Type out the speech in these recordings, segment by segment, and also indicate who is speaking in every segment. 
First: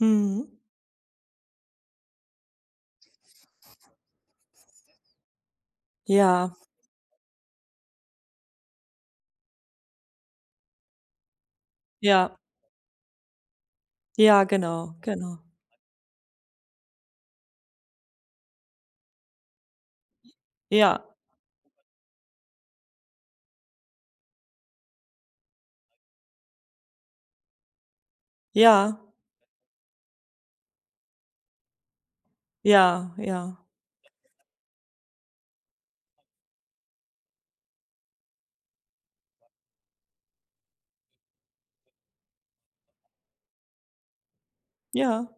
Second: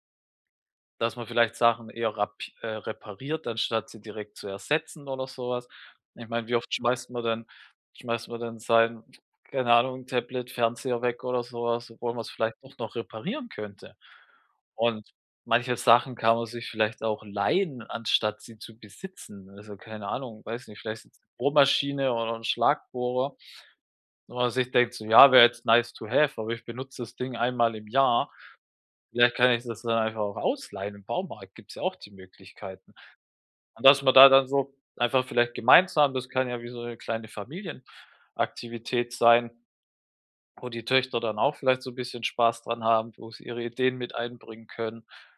Speaker 1: Mhm.
Speaker 2: Dass man vielleicht Sachen eher rap äh, repariert, anstatt sie direkt zu ersetzen oder so was. Ich meine,
Speaker 1: Ja.
Speaker 2: wie oft schmeißt man denn schmeißt man denn sein, keine Ahnung, Tablet, Fernseher weg oder so was, obwohl man's
Speaker 1: Ja.
Speaker 2: vielleicht doch noch reparieren könnte.
Speaker 1: Ja, genau,
Speaker 2: Und
Speaker 1: genau.
Speaker 2: manche Sachen kann man sich vielleicht auch leihen, anstatt sie zu besitzen. Also, keine Ahnung, weiß nicht,
Speaker 1: Ja.
Speaker 2: vielleicht Bohrmaschine oder 'n Schlagbohrer, wo man sich denkt so: „Ja, wäre jetzt nice to have, aber ich benutze das Ding einmal im Jahr.
Speaker 1: Ja.
Speaker 2: Vielleicht kann ich das dann einfach auch ausleihen.” Im Baumarkt gibt es ja auch die Möglichkeiten.
Speaker 1: Ja, ja.
Speaker 2: Und dass man da dann so einfach vielleicht gemeinsam das kann ja wie so 'ne kleine Familienaktivität sein, wo die Töchter dann auch vielleicht so 'n bisschen Spaß dran haben, wo sie ihre Ideen mit einbringen können
Speaker 1: Ja.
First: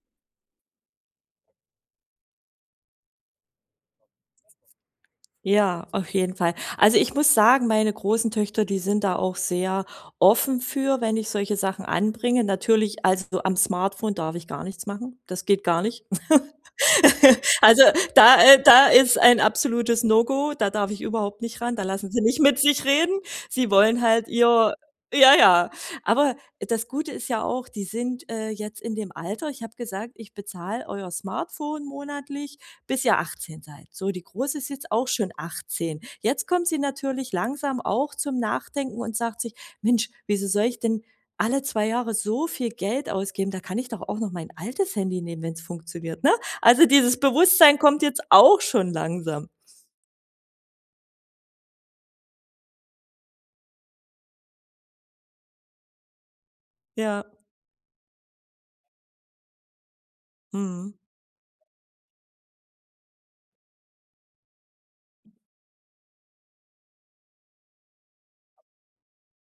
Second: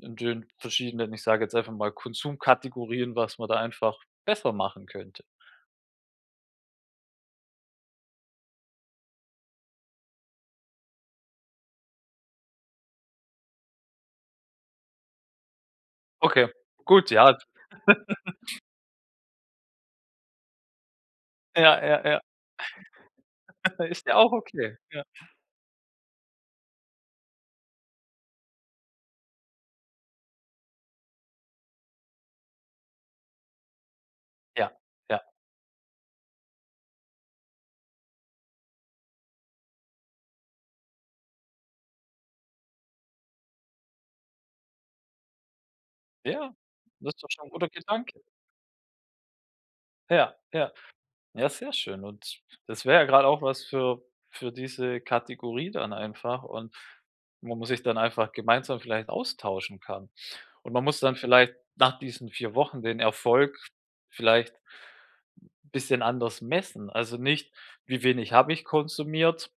Speaker 2: in den verschiedenen, ich sage jetzt einfach mal, Konsumkategorien, was man da einfach besser machen könnte.
Speaker 1: Ja, auf jeden Fall. Also, ich muss sagen, meine großen Töchter, die sind da auch sehr offen für, wenn ich solche Sachen anbringe. Natürlich also, am Smartphone darf ich gar nichts machen. Das geht gar nicht.
Speaker 2: Okay, gut, ja.
Speaker 1: Also da äh, da ist ein absolutes No-Go, da darf ich überhaupt nicht ran, da
Speaker 2: Ja, ja,
Speaker 1: lassen sie
Speaker 2: ja.
Speaker 1: nicht mit sich reden. Sie wollen
Speaker 2: Ist ja
Speaker 1: halt
Speaker 2: auch
Speaker 1: ihr
Speaker 2: okay. Ja.
Speaker 1: ja, ja. Aber das Gute ist ja auch, die sind, äh, jetzt in dem Alter ich habe gesagt, ich bezahle euer Smartphone monatlich, bis ihr 18 seid. So, die Große ist
Speaker 2: Ja,
Speaker 1: jetzt auch
Speaker 2: ja.
Speaker 1: schon 18. Jetzt kommt sie natürlich langsam auch zum Nachdenken und sagt sich: „Mensch, wieso soll ich denn alle 2 Jahre so viel Geld ausgeben? Da kann ich doch auch noch mein altes Handy nehmen, wenn's funktioniert”, ne?
Speaker 2: Ja,
Speaker 1: Also,
Speaker 2: das
Speaker 1: dieses
Speaker 2: ist doch schon 'n guter
Speaker 1: Bewusstsein kommt
Speaker 2: Gedanke.
Speaker 1: jetzt auch schon langsam.
Speaker 2: Ja, ja, ja, sehr schön. Und das wäre ja gerade auch was für für diese Kategorie dann einfach und
Speaker 1: Ja.
Speaker 2: wo man sich dann einfach gemeinsam vielleicht austauschen kann. Und man
Speaker 1: Mhm.
Speaker 2: muss dann vielleicht nach diesen 4 Wochen den Erfolg vielleicht bisschen anders messen. Also nicht: „Wie wenig habe ich konsumiert?“,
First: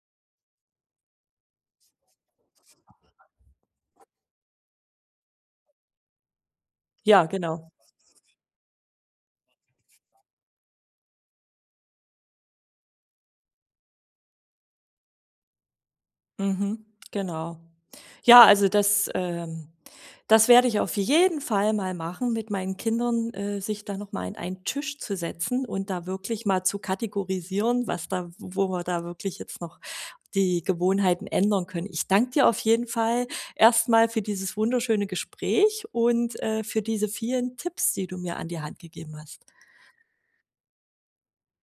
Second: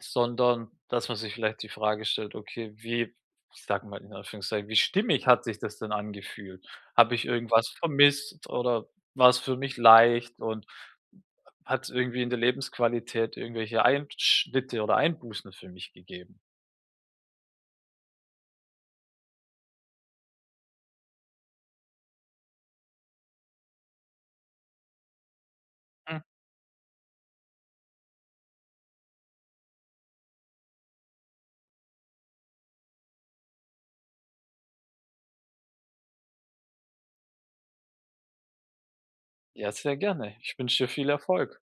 Speaker 2: sondern dass man sich vielleicht die Frage stellt: „Okay, wie” ich sage mal in Anführungszeichen „wie stimmig hat sich das denn angefühlt? Habe ich
Speaker 1: Ja,
Speaker 2: irgendwas
Speaker 1: genau.
Speaker 2: vermisst oder war es für mich leicht und hat's irgendwie in der Lebensqualität irgendwelche Einschnitte oder Einbußen für mich gegeben?”
Speaker 1: Mhm, genau. Ja, also das ähm, das werde ich auf jeden Fall mal machen mit meinen Kindern, äh, sich da noch mal an einen Tisch zu setzen und da
Speaker 2: Hm.
Speaker 1: wirklich mal zu kategorisieren, was da wo wir da wirklich jetzt noch die Gewohnheiten ändern können. Ich danke dir auf jeden Fall erst mal für dieses wunderschöne Gespräch und, äh, für diese vielen Tipps, die du mir an die Hand gegeben hast.
Speaker 2: Ja, sehr gerne. Ich wünsche dir viel Erfolg.